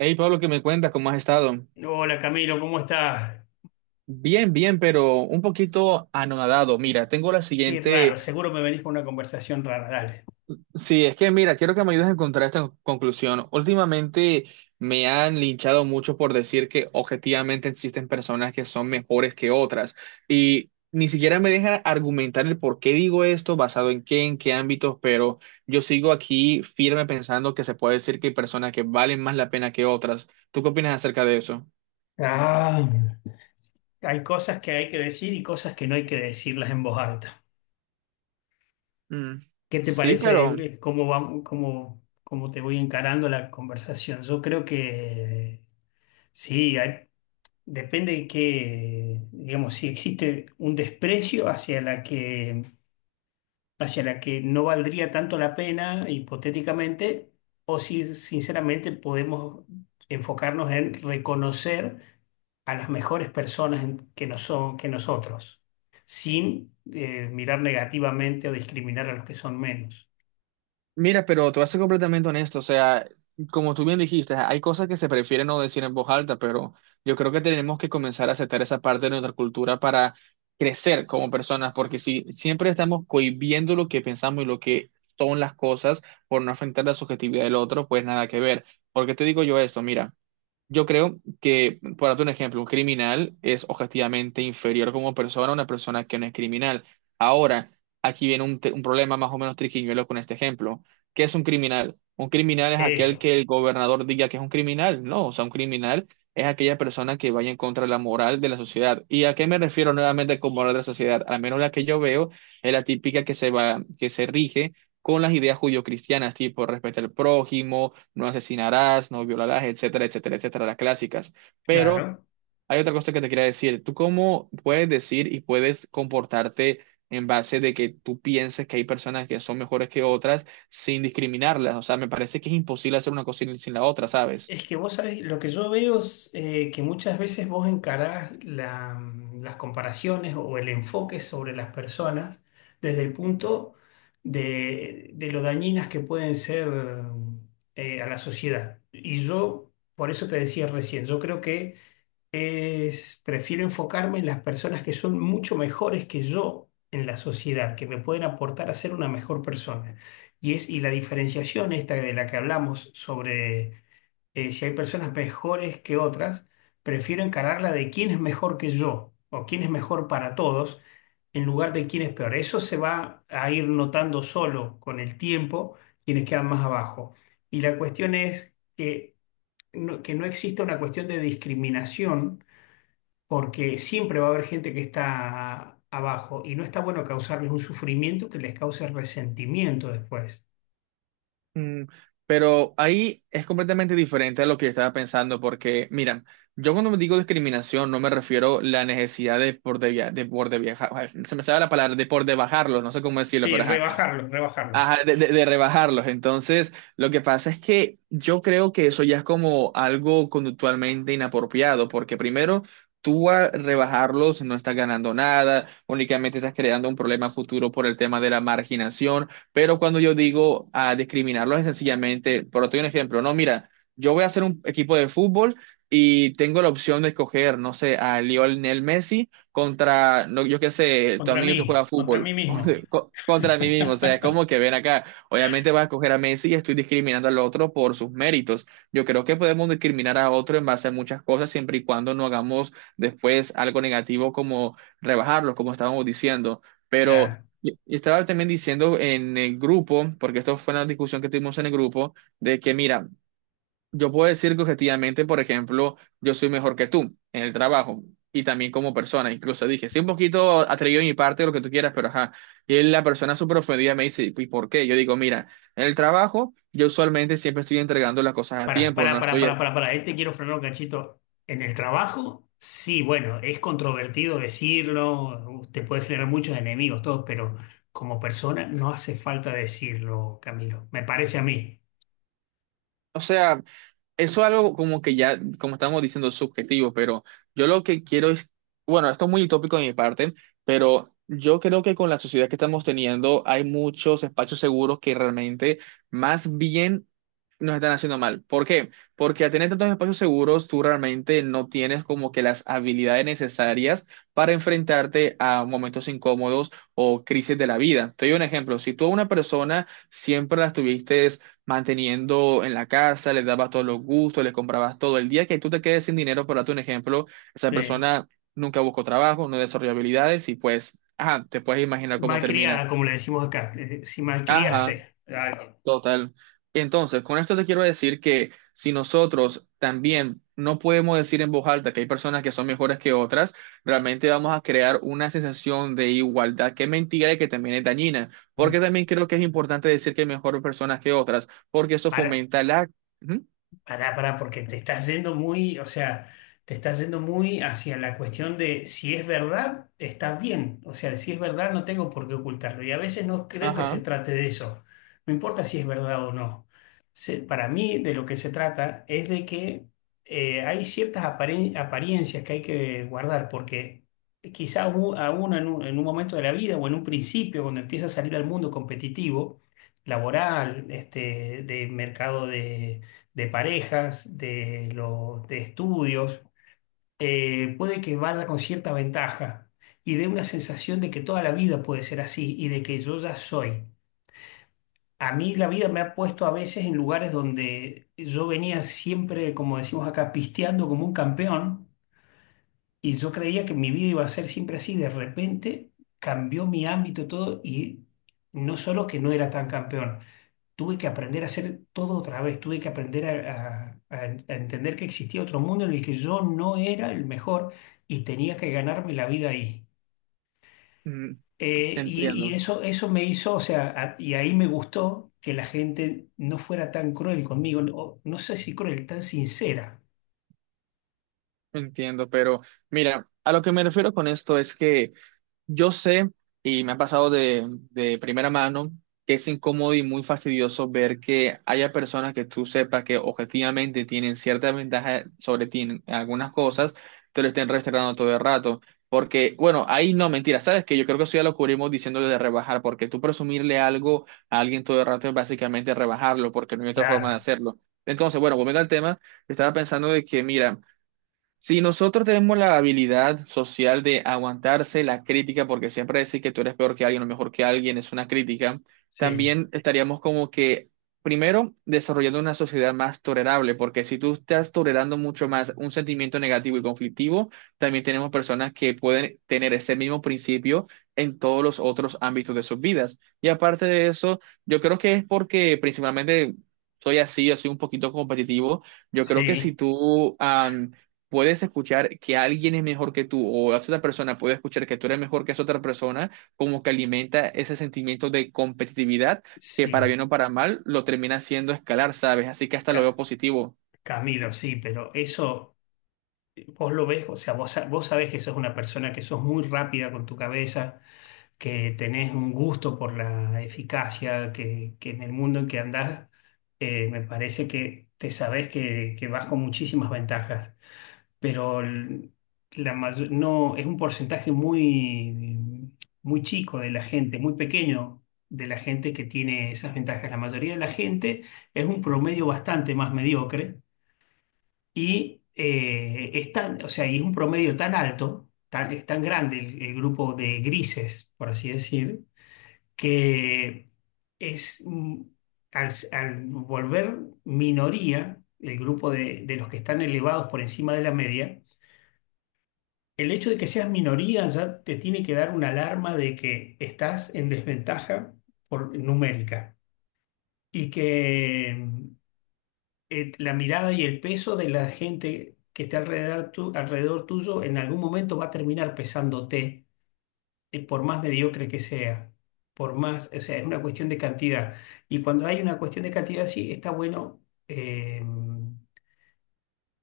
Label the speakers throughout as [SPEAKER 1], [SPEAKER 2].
[SPEAKER 1] Hey Pablo, ¿qué me cuentas? ¿Cómo has estado?
[SPEAKER 2] Hola Camilo, ¿cómo estás?
[SPEAKER 1] Bien, bien, pero un poquito anonadado. Mira, tengo la
[SPEAKER 2] Qué raro,
[SPEAKER 1] siguiente.
[SPEAKER 2] seguro me venís con una conversación rara, dale.
[SPEAKER 1] Sí, es que mira, quiero que me ayudes a encontrar esta conclusión. Últimamente me han linchado mucho por decir que objetivamente existen personas que son mejores que otras y ni siquiera me dejan argumentar el por qué digo esto, basado en qué ámbitos, pero yo sigo aquí firme pensando que se puede decir que hay personas que valen más la pena que otras. ¿Tú qué opinas acerca de eso?
[SPEAKER 2] Ah, hay cosas que hay que decir y cosas que no hay que decirlas en voz alta.
[SPEAKER 1] Mm.
[SPEAKER 2] ¿Qué te
[SPEAKER 1] Sí,
[SPEAKER 2] parece
[SPEAKER 1] pero
[SPEAKER 2] cómo vamos, cómo te voy encarando la conversación? Yo creo que sí, depende de que, digamos, si existe un desprecio hacia la que no valdría tanto la pena, hipotéticamente, o si sinceramente podemos enfocarnos en reconocer a las mejores personas que, nos son, que nosotros, sin mirar negativamente o discriminar a los que son menos.
[SPEAKER 1] mira, pero te voy a ser completamente honesto, o sea, como tú bien dijiste, hay cosas que se prefieren no decir en voz alta, pero yo creo que tenemos que comenzar a aceptar esa parte de nuestra cultura para crecer como personas, porque si siempre estamos cohibiendo lo que pensamos y lo que son las cosas por no afectar la subjetividad del otro, pues nada que ver. ¿Por qué te digo yo esto? Mira, yo creo que, por darte ejemplo, un criminal es objetivamente inferior como persona a una persona que no es criminal. Ahora, aquí viene un, un problema más o menos triquiñuelo con este ejemplo. ¿Qué es un criminal? Un criminal es aquel
[SPEAKER 2] Eso,
[SPEAKER 1] que el gobernador diga que es un criminal. No, o sea, un criminal es aquella persona que vaya en contra de la moral de la sociedad. ¿Y a qué me refiero nuevamente con moral de la sociedad? Al menos la que yo veo es la típica que se va, que se rige con las ideas judio-cristianas, tipo respeto al prójimo, no asesinarás, no violarás, etcétera, etcétera, etcétera, las clásicas. Pero
[SPEAKER 2] claro.
[SPEAKER 1] hay otra cosa que te quería decir. ¿Tú cómo puedes decir y puedes comportarte en base de que tú pienses que hay personas que son mejores que otras sin discriminarlas? O sea, me parece que es imposible hacer una cosa sin la otra, ¿sabes?
[SPEAKER 2] Es que vos sabés, lo que yo veo es que muchas veces vos encarás las comparaciones o el enfoque sobre las personas desde el punto de lo dañinas que pueden ser a la sociedad. Y yo, por eso te decía recién, yo creo que es, prefiero enfocarme en las personas que son mucho mejores que yo en la sociedad, que me pueden aportar a ser una mejor persona. Y es, y la diferenciación esta de la que hablamos sobre si hay personas mejores que otras, prefiero encararla de quién es mejor que yo o quién es mejor para todos en lugar de quién es peor. Eso se va a ir notando solo con el tiempo quienes quedan más abajo. Y la cuestión es que no exista una cuestión de discriminación porque siempre va a haber gente que está abajo y no está bueno causarles un sufrimiento que les cause resentimiento después.
[SPEAKER 1] Mm, pero ahí es completamente diferente a lo que estaba pensando, porque, mira, yo cuando me digo discriminación no me refiero a la necesidad de por de, via- de, por de viajar, ay, se me sale la palabra, de por de bajarlo, no sé cómo decirlo,
[SPEAKER 2] Sí,
[SPEAKER 1] pero ajá.
[SPEAKER 2] rebajarlos, rebajarlos.
[SPEAKER 1] Ajá, de rebajarlos. Entonces, lo que pasa es que yo creo que eso ya es como algo conductualmente inapropiado, porque primero, tú a rebajarlos no estás ganando nada, únicamente estás creando un problema futuro por el tema de la marginación, pero cuando yo digo a discriminarlos es sencillamente, por doy un ejemplo, no, mira, yo voy a hacer un equipo de fútbol y tengo la opción de escoger, no sé, a Lionel Messi contra, no, yo qué sé, tu amigo que juega
[SPEAKER 2] Contra mí
[SPEAKER 1] fútbol, contra,
[SPEAKER 2] mismo.
[SPEAKER 1] contra mí mismo. O sea, es como que ven acá. Obviamente vas a escoger a Messi y estoy discriminando al otro por sus méritos. Yo creo que podemos discriminar a otro en base a muchas cosas, siempre y cuando no hagamos después algo negativo como rebajarlo, como estábamos diciendo. Pero
[SPEAKER 2] Claro.
[SPEAKER 1] y estaba también diciendo en el grupo, porque esto fue una discusión que tuvimos en el grupo, de que, mira, yo puedo decir que objetivamente, por ejemplo, yo soy mejor que tú en el trabajo y también como persona. Incluso dije, sí, un poquito atrevido de mi parte, lo que tú quieras, pero ajá. Y la persona súper ofendida me dice, ¿y por qué? Yo digo, mira, en el trabajo yo usualmente siempre estoy entregando las cosas a tiempo, no estoy,
[SPEAKER 2] Para, para. Ahí te quiero frenar un cachito. En el trabajo, sí, bueno, es controvertido decirlo, te puede generar muchos enemigos, todos, pero como persona no hace falta decirlo, Camilo. Me parece a mí.
[SPEAKER 1] o sea, eso es algo como que ya, como estamos diciendo, subjetivo, pero yo lo que quiero es, bueno, esto es muy utópico de mi parte, pero yo creo que con la sociedad que estamos teniendo hay muchos espacios seguros que realmente más bien nos están haciendo mal. ¿Por qué? Porque al tener tantos espacios seguros, tú realmente no tienes como que las habilidades necesarias para enfrentarte a momentos incómodos o crisis de la vida. Te doy un ejemplo. Si tú a una persona siempre la estuviste manteniendo en la casa, les dabas todos los gustos, les comprabas todo. El día que tú te quedes sin dinero, por darte un ejemplo, esa
[SPEAKER 2] Sí.
[SPEAKER 1] persona nunca buscó trabajo, no desarrolló habilidades y pues, ajá, te puedes imaginar cómo termina.
[SPEAKER 2] Malcriada, como le decimos acá. Si
[SPEAKER 1] Ajá,
[SPEAKER 2] malcriaste a alguien,
[SPEAKER 1] total. Entonces, con esto te quiero decir que si nosotros también no podemos decir en voz alta que hay personas que son mejores que otras, realmente vamos a crear una sensación de igualdad que es mentira y que también es dañina, porque también creo que es importante decir que hay mejores personas que otras, porque eso fomenta la... Ujú.
[SPEAKER 2] pará, pará, porque te estás yendo muy, o sea, te estás yendo muy hacia la cuestión de si es verdad, está bien. O sea, si es verdad, no tengo por qué ocultarlo. Y a veces no creo que se
[SPEAKER 1] Ajá,
[SPEAKER 2] trate de eso. No importa si es verdad o no. Para mí, de lo que se trata es de que hay ciertas apariencias que hay que guardar, porque quizá a a uno en un momento de la vida o en un principio, cuando empieza a salir al mundo competitivo, laboral, este, de mercado de parejas, de, lo, de estudios, puede que vaya con cierta ventaja y dé una sensación de que toda la vida puede ser así y de que yo ya soy. A mí la vida me ha puesto a veces en lugares donde yo venía siempre, como decimos acá, pisteando como un campeón y yo creía que mi vida iba a ser siempre así. De repente cambió mi ámbito todo y no solo que no era tan campeón tuve que aprender a hacer todo otra vez, tuve que aprender a entender que existía otro mundo en el que yo no era el mejor y tenía que ganarme la vida ahí.
[SPEAKER 1] mm,
[SPEAKER 2] Y
[SPEAKER 1] entiendo,
[SPEAKER 2] eso, eso me hizo, o sea, y ahí me gustó que la gente no fuera tan cruel conmigo, no, no sé si cruel, tan sincera.
[SPEAKER 1] entiendo, pero mira, a lo que me refiero con esto es que yo sé, y me ha pasado de primera mano, que es incómodo y muy fastidioso ver que haya personas que tú sepas que objetivamente tienen cierta ventaja sobre ti en algunas cosas, te lo estén restregando todo el rato. Porque, bueno, ahí no, mentira, ¿sabes que yo creo que eso ya lo cubrimos diciéndole de rebajar, porque tú presumirle algo a alguien todo el rato es básicamente rebajarlo, porque no hay otra forma de
[SPEAKER 2] Claro,
[SPEAKER 1] hacerlo? Entonces, bueno, volviendo al tema, estaba pensando de que, mira, si nosotros tenemos la habilidad social de aguantarse la crítica, porque siempre decir que tú eres peor que alguien o mejor que alguien es una crítica,
[SPEAKER 2] sí,
[SPEAKER 1] también estaríamos como que, primero, desarrollando una sociedad más tolerable, porque si tú estás tolerando mucho más un sentimiento negativo y conflictivo, también tenemos personas que pueden tener ese mismo principio en todos los otros ámbitos de sus vidas. Y aparte de eso, yo creo que es porque principalmente soy así, yo soy un poquito competitivo. Yo creo que si
[SPEAKER 2] sí,
[SPEAKER 1] tú puedes escuchar que alguien es mejor que tú o la otra persona puede escuchar que tú eres mejor que esa otra persona, como que alimenta ese sentimiento de competitividad que para
[SPEAKER 2] sí,
[SPEAKER 1] bien o para mal lo termina haciendo escalar, ¿sabes? Así que hasta lo
[SPEAKER 2] Ca-
[SPEAKER 1] veo positivo.
[SPEAKER 2] Camilo, sí, pero eso vos lo ves, o sea, vos, vos sabés que sos una persona que sos muy rápida con tu cabeza que tenés un gusto por la eficacia, que en el mundo en que andás, me parece que te sabés que vas con muchísimas ventajas, pero no, es un porcentaje muy chico de la gente, muy pequeño de la gente que tiene esas ventajas. La mayoría de la gente es un promedio bastante más mediocre y o sea, y es un promedio tan alto, tan, es tan grande el grupo de grises, por así decir que es, al, al volver minoría, el grupo de los que están elevados por encima de la media, el hecho de que seas minoría ya te tiene que dar una alarma de que estás en desventaja por, numérica y que la mirada y el peso de la gente que está alrededor, alrededor tuyo en algún momento va a terminar pesándote por más mediocre que sea, por más, o sea, es una cuestión de cantidad. Y cuando hay una cuestión de cantidad sí está bueno, eh,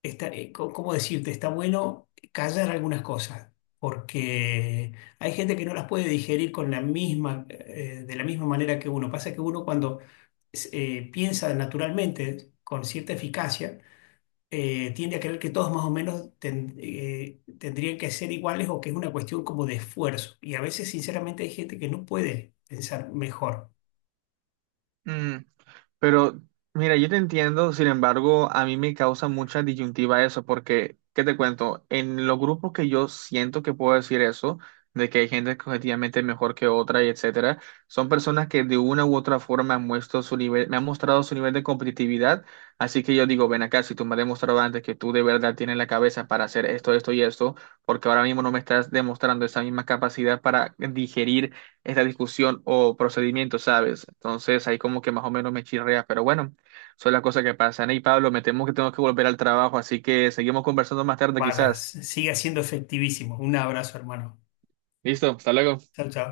[SPEAKER 2] ¿cómo decirte? Está bueno callar algunas cosas. Porque hay gente que no las puede digerir con la misma, de la misma manera que uno. Pasa que uno cuando piensa naturalmente, con cierta eficacia, tiende a creer que todos más o menos tendrían que ser iguales o que es una cuestión como de esfuerzo. Y a veces, sinceramente, hay gente que no puede pensar mejor.
[SPEAKER 1] Mm, pero mira, yo te entiendo, sin embargo, a mí me causa mucha disyuntiva eso, porque, ¿qué te cuento? En los grupos que yo siento que puedo decir eso, de que hay gente que objetivamente es mejor que otra y etcétera, son personas que de una u otra forma han muestro su nivel, me han mostrado su nivel de competitividad, así que yo digo, ven acá, si tú me has demostrado antes que tú de verdad tienes la cabeza para hacer esto, esto y esto, porque ahora mismo no me estás demostrando esa misma capacidad para digerir esta discusión o procedimiento, ¿sabes? Entonces ahí como que más o menos me chirrea, pero bueno, son las cosas que pasan. Y Pablo, me temo que tengo que volver al trabajo, así que seguimos conversando más tarde
[SPEAKER 2] Vaya,
[SPEAKER 1] quizás.
[SPEAKER 2] sigue siendo efectivísimo. Un abrazo, hermano.
[SPEAKER 1] Listo, hasta luego.
[SPEAKER 2] Chao, chao.